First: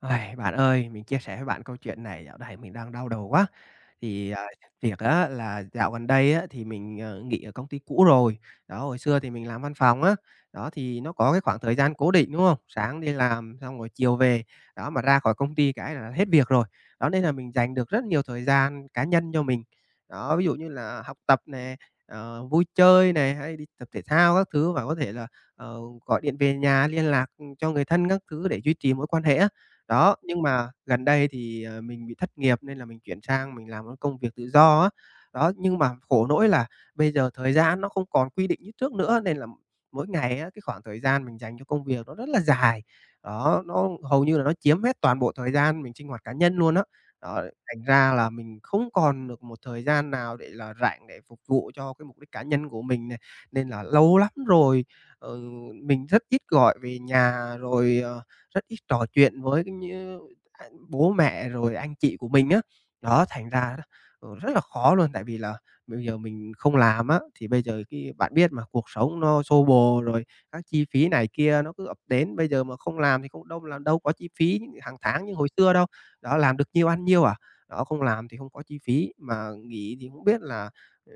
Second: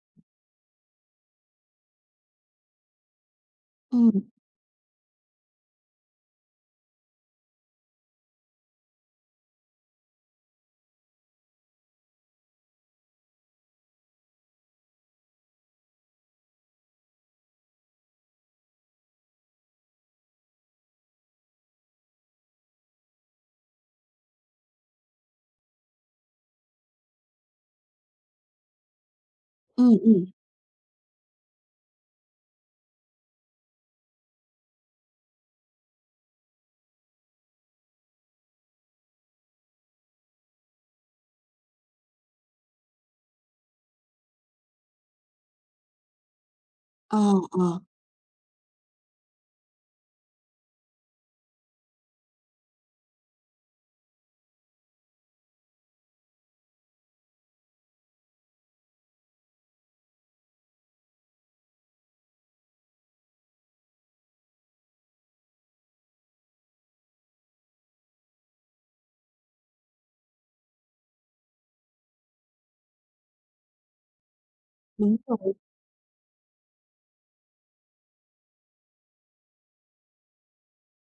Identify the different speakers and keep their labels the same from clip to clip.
Speaker 1: Ai, bạn ơi, mình chia sẻ với bạn câu chuyện này, dạo này mình đang đau đầu quá.
Speaker 2: Ừm,
Speaker 1: Thì, việc á là dạo gần đây á thì mình, nghỉ ở công ty cũ rồi. Đó, hồi xưa thì mình làm văn phòng á, đó, thì nó có cái khoảng thời gian cố định, đúng không? Sáng đi làm xong rồi chiều về, đó, mà ra khỏi công ty cái là hết việc rồi. Đó, nên là mình dành được rất nhiều thời gian cá nhân cho mình. Đó, ví dụ như là học tập này, vui chơi này, hay đi tập thể thao các thứ và có thể là, ờ, gọi điện về nhà liên lạc, cho người thân các thứ để duy trì mối quan hệ á.
Speaker 2: ừm,
Speaker 1: Đó,
Speaker 2: ừm.
Speaker 1: nhưng mà gần đây thì, mình bị thất nghiệp nên là mình chuyển sang mình làm cái công việc tự do á. Đó, nhưng mà khổ nỗi là bây giờ thời gian nó không còn quy định như trước nữa, nên là mỗi ngày á, cái khoảng thời gian mình dành cho công việc nó rất là dài. Đó, nó hầu như là nó chiếm hết toàn bộ thời gian mình sinh hoạt cá nhân luôn á.
Speaker 2: Ờ,
Speaker 1: Đó,
Speaker 2: ờ,
Speaker 1: thành ra là mình không còn được một thời gian nào để là rảnh để phục vụ cho cái mục đích cá nhân của mình này, nên là lâu lắm rồi, ờ, mình rất ít gọi về nhà rồi, rất ít trò chuyện với như, bố mẹ rồi anh chị của mình á. Đó, thành ra đó, rất là khó luôn, tại vì là bây giờ mình không làm á, thì bây giờ cái bạn biết mà, cuộc sống nó xô bồ rồi, các chi phí này kia nó cứ ập đến, bây giờ mà không làm thì không đâu làm đâu có chi phí hàng
Speaker 2: đúng
Speaker 1: tháng như hồi
Speaker 2: rồi.
Speaker 1: xưa đâu. Đó, làm được nhiêu ăn nhiêu à. Đó, không làm thì không có chi phí, mà nghỉ thì không biết là, ừ,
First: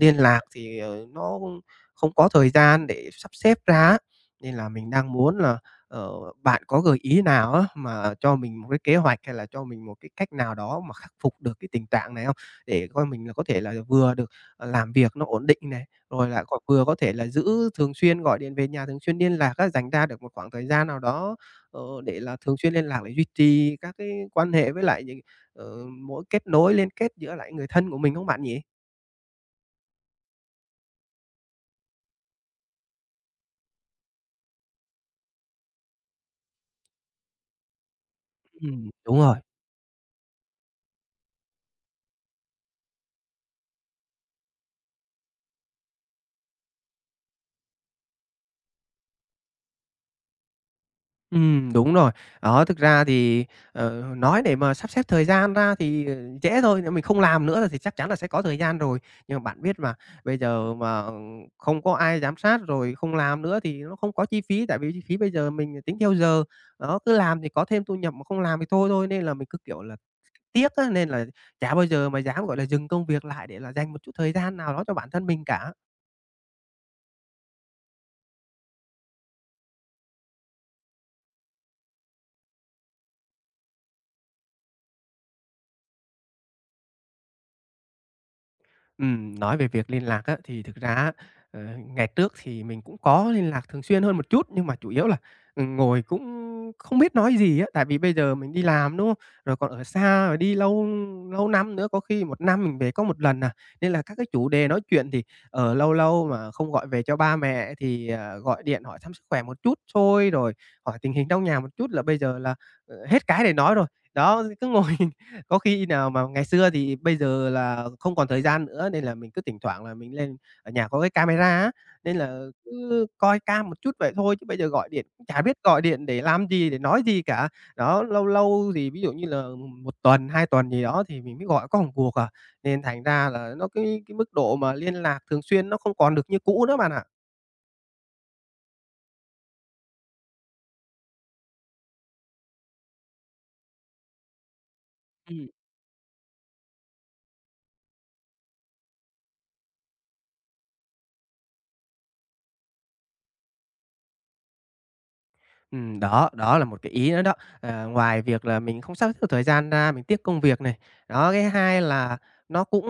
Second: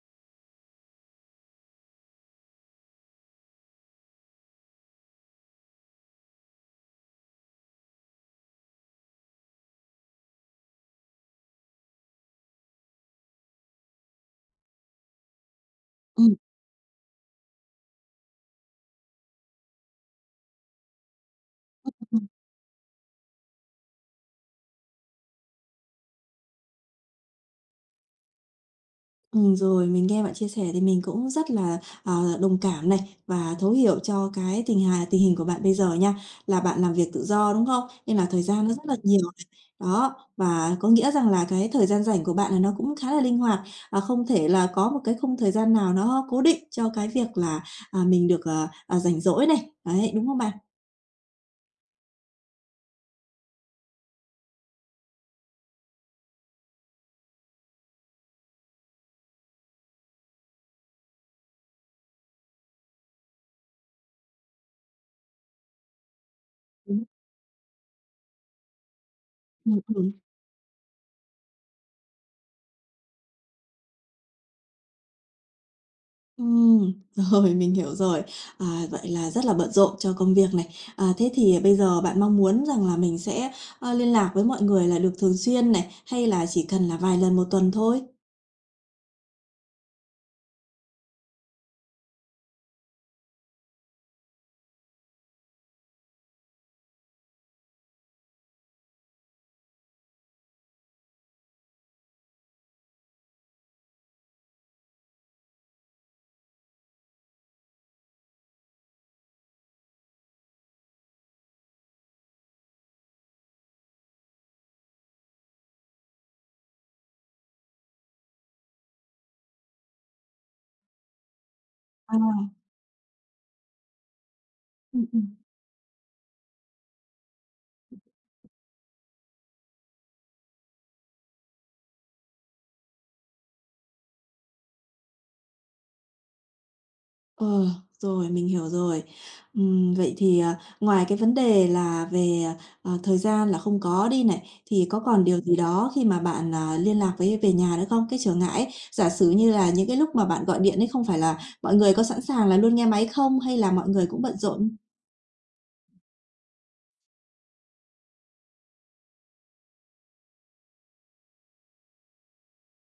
Speaker 1: liên lạc thì, nó không không có thời gian để sắp xếp ra á. Nên là mình đang muốn là, Ờ, bạn có gợi ý nào á, mà cho mình một cái kế hoạch, hay là cho mình một cái cách nào đó mà khắc phục được cái tình trạng này không? Để coi mình là có thể là vừa được, làm việc nó ổn định này, rồi
Speaker 2: Ừm,
Speaker 1: là còn vừa có thể là giữ thường xuyên gọi điện về nhà, thường xuyên liên lạc á, dành ra được một khoảng thời gian nào đó, để
Speaker 2: ừm,
Speaker 1: là thường xuyên liên lạc để duy trì các cái quan hệ với lại những, mối kết nối, liên kết giữa lại người thân của mình không bạn nhỉ?
Speaker 2: rồi mình nghe bạn chia sẻ thì mình cũng rất là, đồng cảm này, và thấu hiểu cho cái tình hình của bạn bây giờ nha. Là bạn làm việc tự do, đúng không? Nên là thời gian nó rất là
Speaker 1: Đúng
Speaker 2: nhiều
Speaker 1: rồi.
Speaker 2: này. Đó, và có nghĩa rằng là cái thời gian rảnh của bạn là nó cũng khá là linh hoạt, không thể là có một cái khung thời gian nào nó cố định cho cái việc là, mình được, rảnh rỗi này. Đấy, đúng không bạn?
Speaker 1: Đúng rồi. Đó, thực ra thì, nói để mà sắp xếp thời gian ra thì, dễ thôi, nếu mình không làm nữa thì chắc chắn là sẽ có thời gian rồi. Nhưng mà bạn biết mà, bây giờ mà không có ai giám sát rồi không làm nữa thì nó không có chi phí, tại vì chi phí bây giờ mình tính theo giờ. Đó,
Speaker 2: Ừm,
Speaker 1: cứ làm thì có thêm thu nhập, mà không làm thì thôi thôi, nên là mình cứ,
Speaker 2: ừm,
Speaker 1: kiểu là,
Speaker 2: ừm.
Speaker 1: tiếc á, nên là chả bao giờ mà dám, gọi là, dừng công việc lại để là dành một chút thời gian nào đó cho bản thân mình cả.
Speaker 2: Rồi, mình hiểu rồi. À, vậy là rất là bận rộn cho công việc này. À, thế thì bây giờ bạn mong muốn rằng là mình sẽ, liên lạc với mọi người là được thường xuyên này, hay là chỉ cần là vài lần một tuần thôi?
Speaker 1: Nói về việc liên lạc á, thì thực ra á, ờ, ngày trước thì mình cũng có liên lạc thường xuyên hơn một chút, nhưng mà chủ yếu là, ngồi cũng không biết nói gì á. Tại vì bây giờ mình đi làm, đúng không? Rồi còn ở xa, rồi đi lâu lâu năm nữa, có khi một năm mình về có một lần à, nên là các cái chủ đề nói chuyện thì, ở lâu lâu mà không gọi về cho ba mẹ thì, gọi điện hỏi thăm sức khỏe một chút thôi, rồi hỏi tình hình trong nhà một chút là bây giờ là, hết cái để nói rồi. Đó, cứ ngồi Có khi nào mà ngày xưa thì bây giờ là không còn thời gian nữa, nên là mình cứ thỉnh thoảng là mình lên, ở nhà có cái camera á,
Speaker 2: Ờ,
Speaker 1: nên là cứ coi cam một chút vậy thôi, chứ bây giờ gọi điện cũng
Speaker 2: ừm.
Speaker 1: chả biết gọi điện để làm gì, để nói gì cả. Đó, lâu lâu thì ví dụ như là một tuần, 2 tuần gì đó thì mình mới gọi có một cuộc à, nên thành ra là nó cái mức độ mà liên lạc thường xuyên nó không còn được như cũ nữa bạn ạ.
Speaker 2: Ờ, rồi, mình hiểu rồi. Vậy thì, ngoài cái vấn đề là về, thời gian là không có đi này, thì có còn điều
Speaker 1: Ừm.
Speaker 2: gì đó khi mà bạn, liên lạc với về nhà nữa không? Cái trở ngại ấy, giả sử như là những cái lúc mà bạn gọi điện ấy không phải là mọi người có sẵn sàng là luôn nghe máy không hay là mọi người cũng bận rộn?
Speaker 1: Đó, đó là một cái ý nữa đó. Ờ, ngoài việc là mình không sắp xếp được thời gian ra, mình tiếc công việc này. Đó, cái hai là nó cũng,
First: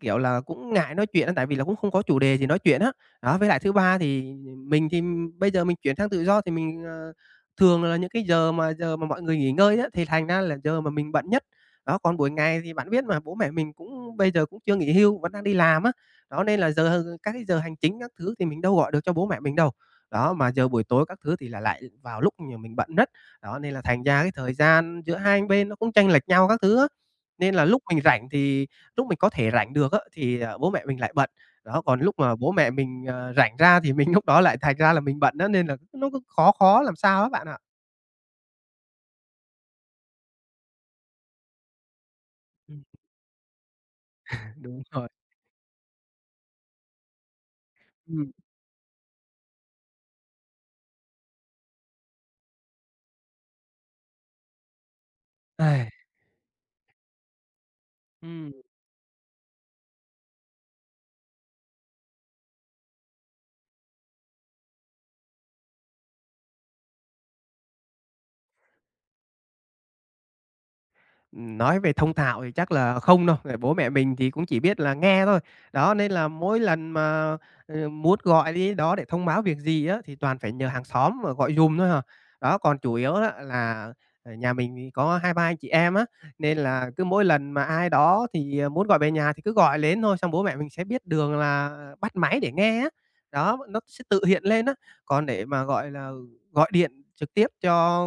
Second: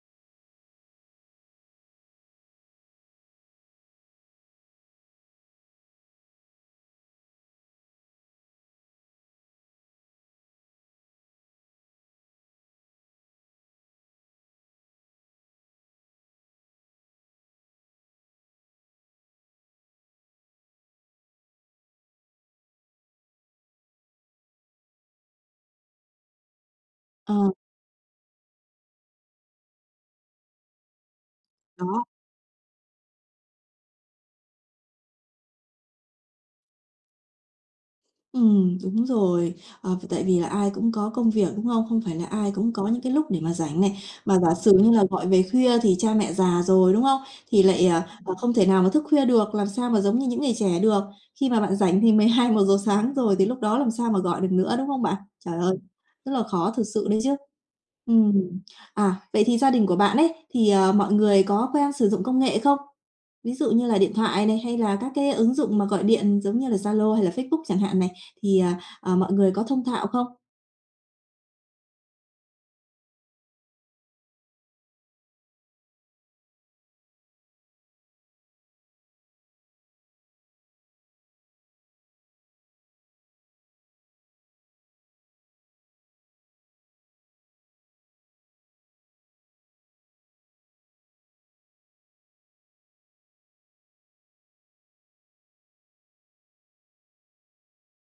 Speaker 1: kiểu là, cũng ngại nói chuyện á, tại vì là cũng không có chủ đề gì nói chuyện á. Đó, với lại thứ ba thì mình thì bây giờ mình chuyển sang tự do thì mình, thường là những cái giờ mà mọi người nghỉ ngơi á, thì thành ra là giờ mà mình bận nhất. Đó, còn buổi ngày thì bạn biết mà, bố mẹ mình cũng bây giờ cũng chưa nghỉ hưu, vẫn đang đi làm á. Đó, nên là giờ các cái giờ hành chính các thứ thì mình đâu gọi được cho bố mẹ mình đâu. Đó, mà giờ buổi tối các thứ thì là lại vào lúc nhà mình bận nhất, đó, nên là thành ra cái thời gian giữa hai bên nó cũng chênh lệch nhau các thứ á.
Speaker 2: Ờ,
Speaker 1: Nên là lúc mình rảnh thì lúc mình có thể rảnh được á, thì, bố mẹ mình lại bận. Đó, còn
Speaker 2: đó.
Speaker 1: lúc mà bố mẹ mình, rảnh ra thì mình lúc đó lại thành ra là mình bận đó, nên là nó cứ khó khó làm sao á bạn ạ.
Speaker 2: Ừ, đúng rồi. Ờ, tại vì là ai cũng có công việc, đúng không? Không phải là ai cũng
Speaker 1: Ừm,
Speaker 2: có những cái lúc để mà rảnh này. Mà giả sử
Speaker 1: đúng
Speaker 2: như là
Speaker 1: rồi.
Speaker 2: gọi về khuya thì cha mẹ già rồi, đúng không? Thì lại,
Speaker 1: Ừm.
Speaker 2: không thể nào mà thức khuya được, làm sao mà giống như những người trẻ được. Khi mà bạn rảnh thì mười hai, một giờ sáng rồi thì lúc đó làm sao mà gọi được nữa, đúng không bạn? Trời ơi, rất là khó thực sự đấy chứ. Ừ.
Speaker 1: Ừm.
Speaker 2: À, vậy thì gia đình của bạn ấy, thì, mọi người có quen sử dụng công nghệ không? Ví dụ như là điện thoại này, hay là các cái ứng dụng mà gọi điện giống như là Zalo hay là Facebook chẳng hạn này, thì, mọi người có thông thạo không?
Speaker 1: Nói về thông thạo thì chắc là không đâu, tại bố mẹ mình thì cũng chỉ biết là nghe thôi. Đó, nên là mỗi lần mà, muốn gọi đi đó để thông báo việc gì á, thì toàn phải nhờ hàng xóm mà gọi giùm thôi hả? Đó, còn chủ yếu á là, nhà mình thì có 2 3 anh chị em á, nên là cứ mỗi lần mà ai đó thì, muốn gọi về nhà thì cứ gọi đến thôi, xong bố mẹ mình sẽ biết đường là bắt máy để nghe á. Đó, nó sẽ tự hiện lên á, còn để mà, gọi là, gọi điện trực tiếp cho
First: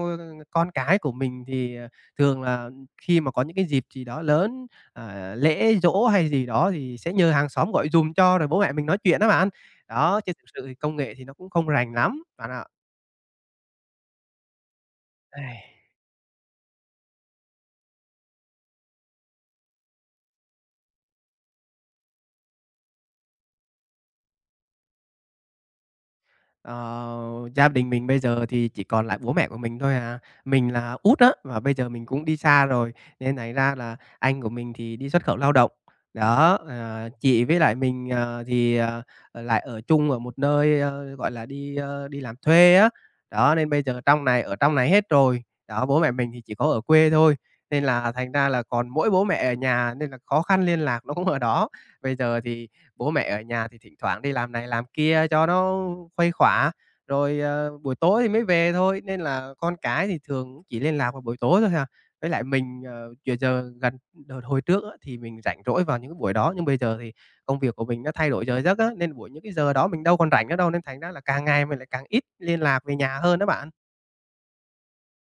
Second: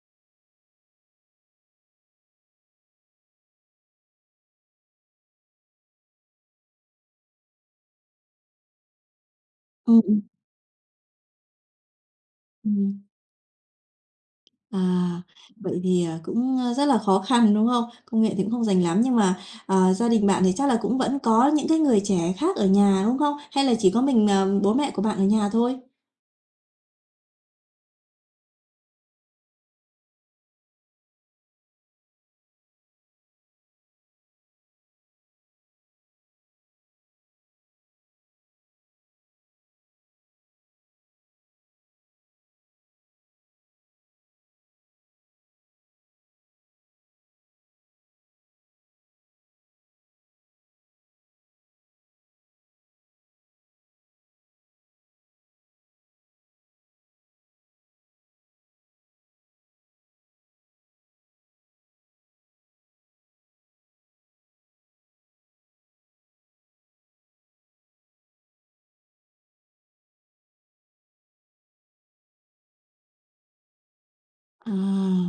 Speaker 1: con cái của mình thì, thường là khi mà có những cái dịp gì đó lớn, lễ giỗ hay gì đó thì sẽ nhờ hàng xóm gọi giùm cho rồi bố mẹ mình nói chuyện á bạn.
Speaker 2: Ừm, ừm,
Speaker 1: Đó, chứ thực sự thì công nghệ thì nó cũng không rành lắm, bạn ạ.
Speaker 2: ừm. À,
Speaker 1: Ai.
Speaker 2: vậy thì, cũng, rất là khó khăn, đúng không? Công nghệ thì cũng không rành lắm, nhưng mà, gia đình bạn thì chắc là cũng vẫn có những cái người trẻ khác ở nhà, đúng không? Hay là chỉ có mình, bố mẹ của bạn ở nhà thôi?
Speaker 1: Ờ, gia đình mình bây giờ thì chỉ còn lại bố mẹ của mình thôi à. Mình là út á, và bây giờ mình cũng đi xa rồi, nên thành ra là anh của mình thì đi xuất khẩu lao động. Đó, chị với lại mình, lại ở chung một nơi, gọi là, đi, đi làm thuê á. Đó, nên bây giờ trong này ở trong này hết rồi. Đó, bố mẹ mình thì chỉ có ở quê thôi, nên là thành ra là còn mỗi bố mẹ ở nhà, nên là khó khăn liên lạc nó cũng ở đó. Bây giờ thì bố mẹ ở nhà thì thỉnh thoảng đi làm này làm kia cho nó khuây khỏa, rồi, buổi tối thì mới về thôi, nên là con cái thì thường cũng chỉ liên lạc vào buổi tối thôi hà. Với lại mình, giờ giờ gần đợt hồi trước á, thì mình rảnh rỗi vào những cái buổi đó, nhưng bây giờ thì công việc của mình nó thay đổi giờ giấc á, nên buổi những cái giờ đó mình đâu còn rảnh nữa đâu, nên thành ra là càng ngày mình lại càng ít liên lạc về nhà hơn đó bạn.
Speaker 2: À,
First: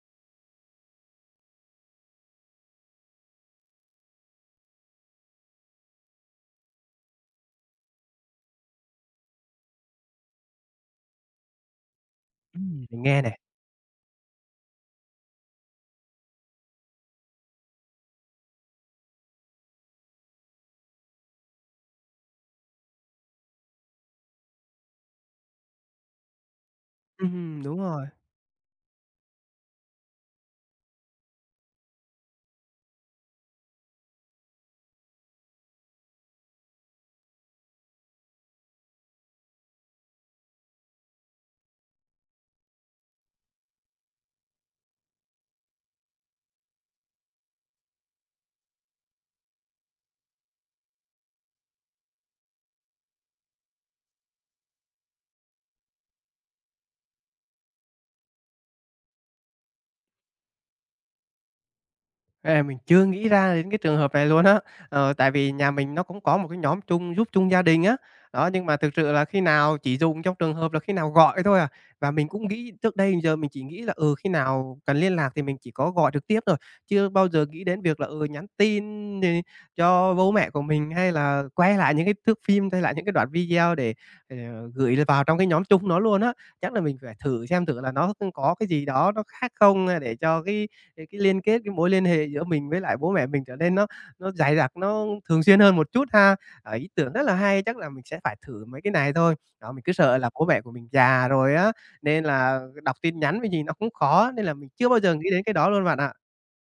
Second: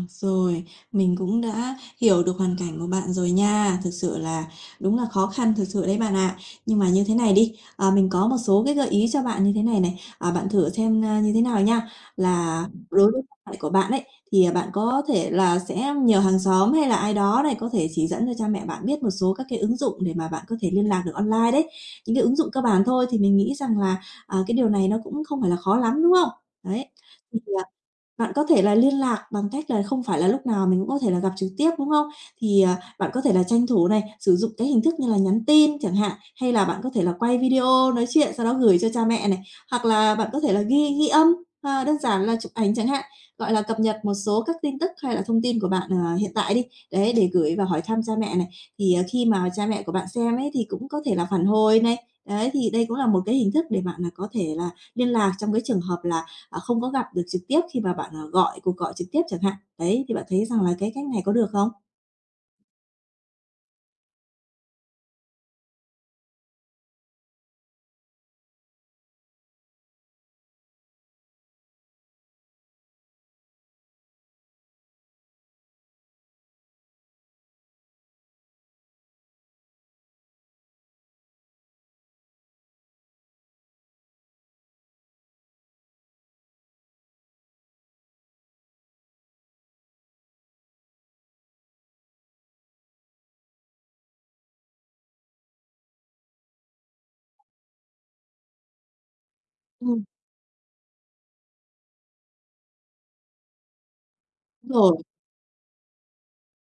Speaker 2: rồi, mình cũng đã hiểu được hoàn cảnh của bạn rồi nha. Thực sự là đúng là khó khăn thực sự đấy bạn ạ. Nhưng mà như thế này đi, à, mình có một số cái gợi ý cho bạn như thế này này, à, bạn thử xem, như thế nào nha. Là
Speaker 1: Ừm. Mình
Speaker 2: đối với
Speaker 1: nghe
Speaker 2: cha
Speaker 1: nè.
Speaker 2: mẹ của bạn ấy, thì, bạn có thể là sẽ nhờ hàng xóm hay là ai đó này có thể chỉ dẫn cho cha mẹ bạn biết một số các cái ứng dụng để mà bạn có thể liên lạc được online đấy. Những cái ứng dụng cơ bản thôi thì mình nghĩ rằng là, cái điều này nó cũng không phải là khó lắm, đúng không? Đấy, thì,
Speaker 1: Đúng rồi.
Speaker 2: bạn có thể là liên lạc bằng cách là không phải là lúc nào mình cũng có thể là gặp trực tiếp, đúng không? Thì, bạn có thể là tranh thủ này, sử dụng cái hình thức như là nhắn tin chẳng hạn, hay là bạn có thể là quay video nói chuyện sau đó gửi cho cha mẹ này, hoặc là bạn có thể là ghi ghi âm, đơn giản là chụp ảnh chẳng hạn, gọi là, cập nhật một số các tin tức hay là thông tin của bạn, hiện tại đi, đấy, để gửi và hỏi thăm cha mẹ này. Thì, khi mà cha mẹ của bạn xem ấy thì cũng có thể là phản hồi này, đấy, thì đây cũng là một cái hình thức để bạn là có thể là liên lạc trong cái trường hợp là không có gặp được trực tiếp khi mà bạn, gọi cuộc gọi trực tiếp chẳng hạn. Đấy, thì bạn thấy rằng là cái cách này có được không?
Speaker 1: À, mình chưa nghĩ ra đến cái trường hợp này luôn á. Ờ, tại vì nhà mình nó cũng có một cái nhóm chung giúp chung gia đình á. Đó, nhưng mà thực sự là khi nào chỉ dùng trong trường hợp là khi nào gọi thôi à. Và mình cũng nghĩ trước đây giờ mình chỉ nghĩ là, khi nào cần liên lạc thì mình chỉ có gọi trực tiếp thôi, chưa bao giờ nghĩ đến việc là, nhắn tin thì cho bố mẹ của mình, hay là quay lại những cái thước phim, quay lại những cái đoạn video để, ờ, gửi vào trong cái nhóm chung nó luôn á. Chắc là mình phải thử xem thử là nó, có cái gì đó nó khác không, để cho cái cái liên kết, cái mối liên hệ giữa mình với lại bố mẹ mình trở nên nó dày đặc, nó thường xuyên hơn một chút ha. Ờ, ý tưởng rất là hay, chắc là mình sẽ phải thử mấy cái này thôi. Đó, mình cứ
Speaker 2: Ừm,
Speaker 1: sợ là bố mẹ của mình già rồi á, nên là đọc tin nhắn với gì nó cũng khó, nên là mình
Speaker 2: đúng
Speaker 1: chưa
Speaker 2: rồi.
Speaker 1: bao giờ nghĩ đến cái đó luôn bạn ạ.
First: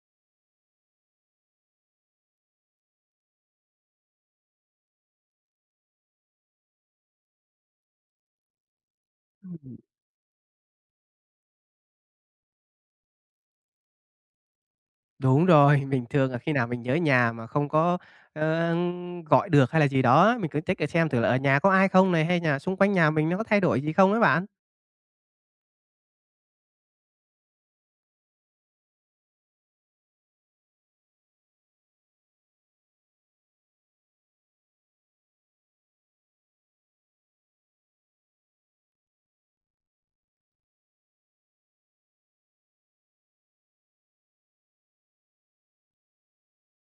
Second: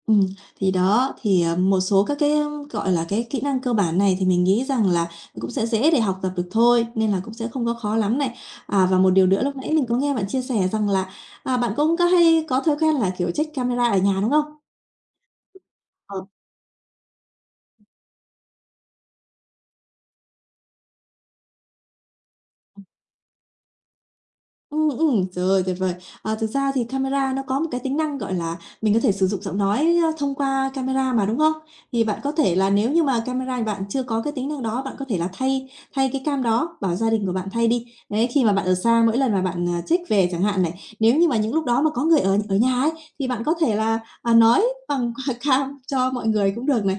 Speaker 2: Ừm, thì đó, thì, một số các cái, gọi là, cái kỹ năng cơ bản này thì mình nghĩ rằng là cũng sẽ dễ để học tập được thôi, nên là cũng sẽ không có khó lắm này. À, và một điều nữa lúc nãy
Speaker 1: Ừm,
Speaker 2: mình có nghe bạn chia sẻ rằng là, bạn cũng có hay có thói quen là, kiểu, check camera ở nhà, đúng không?
Speaker 1: đúng rồi, mình
Speaker 2: Ờ.
Speaker 1: thường là khi nào mình nhớ nhà mà không có, ơ, gọi được hay là gì đó, mình cứ check để xem thử là ở nhà có ai không này, hay nhà xung quanh nhà mình nó có thay đổi gì không ấy bạn.
Speaker 2: Ừ, trời ơi, tuyệt vời! À, thực ra thì camera nó có một cái tính năng, gọi là, mình có thể sử dụng giọng nói, thông qua camera mà, đúng không? Thì bạn có thể là nếu như mà camera bạn chưa có cái tính năng đó, bạn có thể là thay thay cái cam đó, bảo gia đình của bạn thay đi. Đấy, khi mà bạn ở xa mỗi lần mà bạn, check về chẳng hạn này, nếu như mà những lúc đó mà có người ở ở nhà ấy, thì bạn có thể là, nói bằng qua cam cho mọi người cũng được này.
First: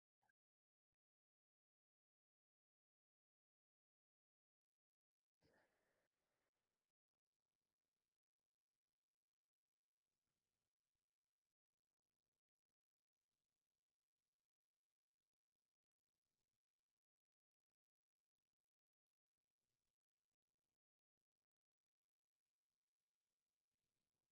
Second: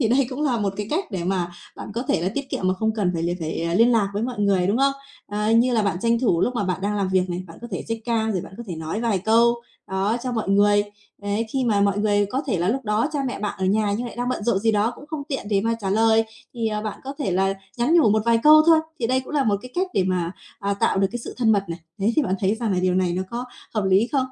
Speaker 2: Thì đây cũng là một cái cách để mà bạn có thể là tiết kiệm mà không cần phải liên lạc với mọi người, đúng không? Ờ, như là bạn tranh thủ lúc mà bạn đang làm việc này, bạn có thể check cam rồi bạn có thể nói vài câu, đó, cho mọi người. Đấy, khi mà mọi người có thể là lúc đó cha mẹ bạn ở nhà nhưng lại đang bận rộn gì đó cũng không tiện để mà trả lời, thì, bạn có thể là nhắn nhủ một vài câu thôi. Thì đây cũng là một cái cách để mà, tạo được cái sự thân mật này. Thế thì bạn thấy rằng là điều này nó có hợp lý không?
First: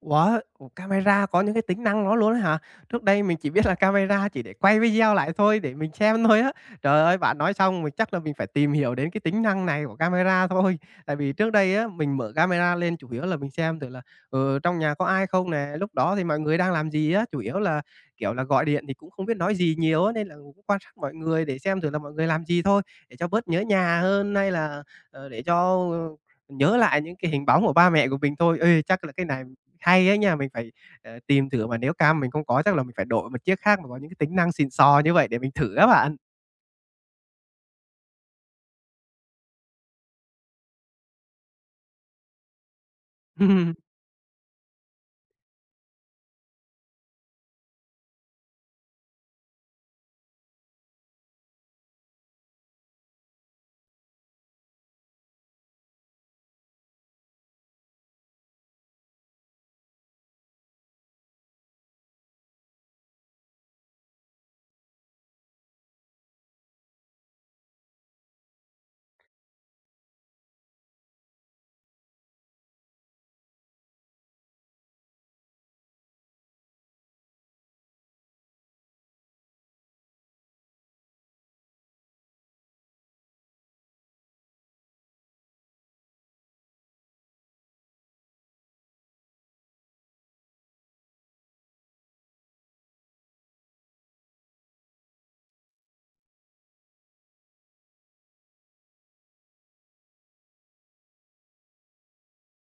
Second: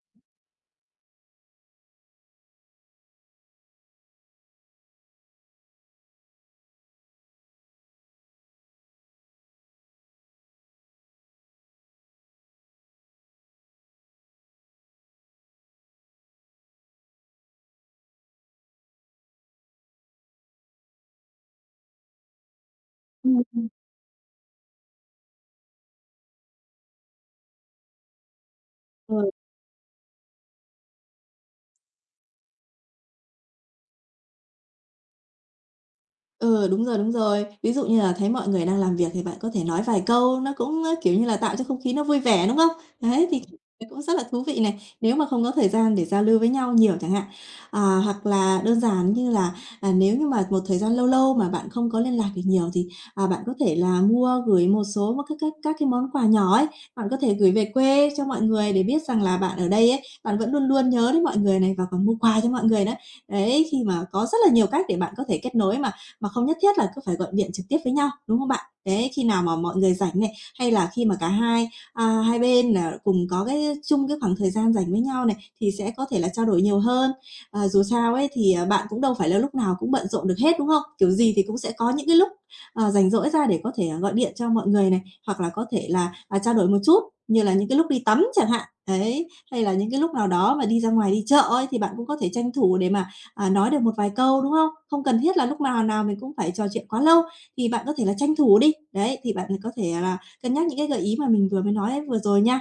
Speaker 1: Wow! Ủa, camera có những cái tính năng đó luôn á hả? Trước đây mình chỉ biết là camera chỉ để quay video lại thôi, để mình xem thôi á. Trời ơi, bạn nói xong mình chắc là mình phải tìm hiểu đến cái tính năng này của camera thôi. Tại vì trước đây á, mình mở camera lên chủ yếu là mình xem thử là, trong nhà có ai không nè, lúc đó thì mọi người đang làm gì á. Chủ yếu là, kiểu là, gọi điện thì cũng không biết nói gì nhiều á, nên là cũng quan sát mọi người để xem thử là mọi người làm gì thôi, để cho
Speaker 2: Ừm,
Speaker 1: bớt nhớ
Speaker 2: ừm.
Speaker 1: nhà hơn, hay là, ờ, để cho, ờ, nhớ lại những cái hình bóng của ba mẹ của mình thôi. Ê, chắc là
Speaker 2: Ờ.
Speaker 1: cái này hay ấy nha, mình phải, tìm thử mà nếu cam mình không có chắc là mình phải đổi một chiếc khác mà có những cái tính năng xịn sò như vậy để mình thử á bạn.
Speaker 2: Ừ, đúng rồi, đúng rồi. Ví dụ như là thấy mọi người đang làm việc thì bạn có thể nói vài câu, nó cũng, kiểu như là, tạo cho không khí nó vui vẻ, đúng không? Đấy, thì cũng rất là thú vị này, nếu mà không có thời gian để giao lưu với nhau nhiều chẳng hạn. À, hoặc là đơn giản như là, nếu như mà một thời gian lâu lâu mà bạn không có liên lạc được nhiều thì, bạn có thể là mua gửi một số một các cái món quà nhỏ ấy, bạn có thể gửi về quê cho mọi người để biết rằng là bạn ở đây ấy, bạn vẫn luôn luôn nhớ đến mọi người này và còn mua quà cho mọi người nữa. Đấy, khi mà có rất là nhiều cách để bạn có thể kết nối mà không nhất thiết là cứ phải gọi điện trực tiếp với nhau, đúng không bạn? Đấy, khi nào mà mọi người rảnh này, hay là khi mà cả hai, à, hai bên là cùng có cái chung cái khoảng thời gian rảnh với nhau này, thì sẽ có thể là trao đổi nhiều hơn. Ờ, dù sao ấy thì, bạn cũng đâu phải là lúc nào cũng bận rộn được hết, đúng không? Kiểu gì thì cũng sẽ có những cái lúc, rảnh rỗi ra để có thể, gọi điện cho mọi người này, hoặc là có thể là, trao đổi một chút, như là những cái lúc đi tắm chẳng hạn, đấy, hay là những cái lúc nào đó mà đi ra ngoài đi chợ ấy, thì bạn cũng có thể tranh thủ để mà nói được một vài câu, đúng không? Không cần thiết là lúc nào nào mình cũng phải trò chuyện quá lâu, thì bạn có thể là tranh thủ đi. Đấy, thì bạn có thể là cân nhắc những cái gợi ý mà mình vừa mới nói vừa rồi nha.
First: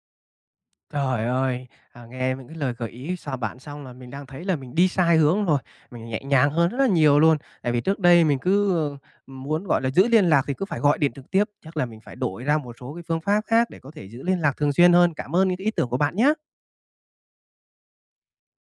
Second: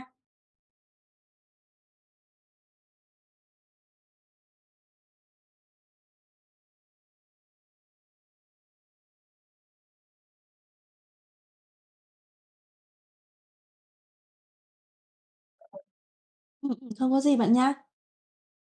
Speaker 1: Trời ơi, nghe những cái lời gợi ý của bạn xong là mình đang thấy là mình đi sai hướng rồi, mình nhẹ nhàng hơn rất là nhiều luôn. Tại vì trước đây mình cứ, muốn, gọi là, giữ liên lạc thì cứ phải gọi điện trực tiếp, chắc là mình phải đổi ra một số cái phương pháp khác để có thể giữ liên lạc thường xuyên hơn. Cảm ơn những cái ý tưởng của bạn nhé.
Speaker 2: Không có gì bạn nha.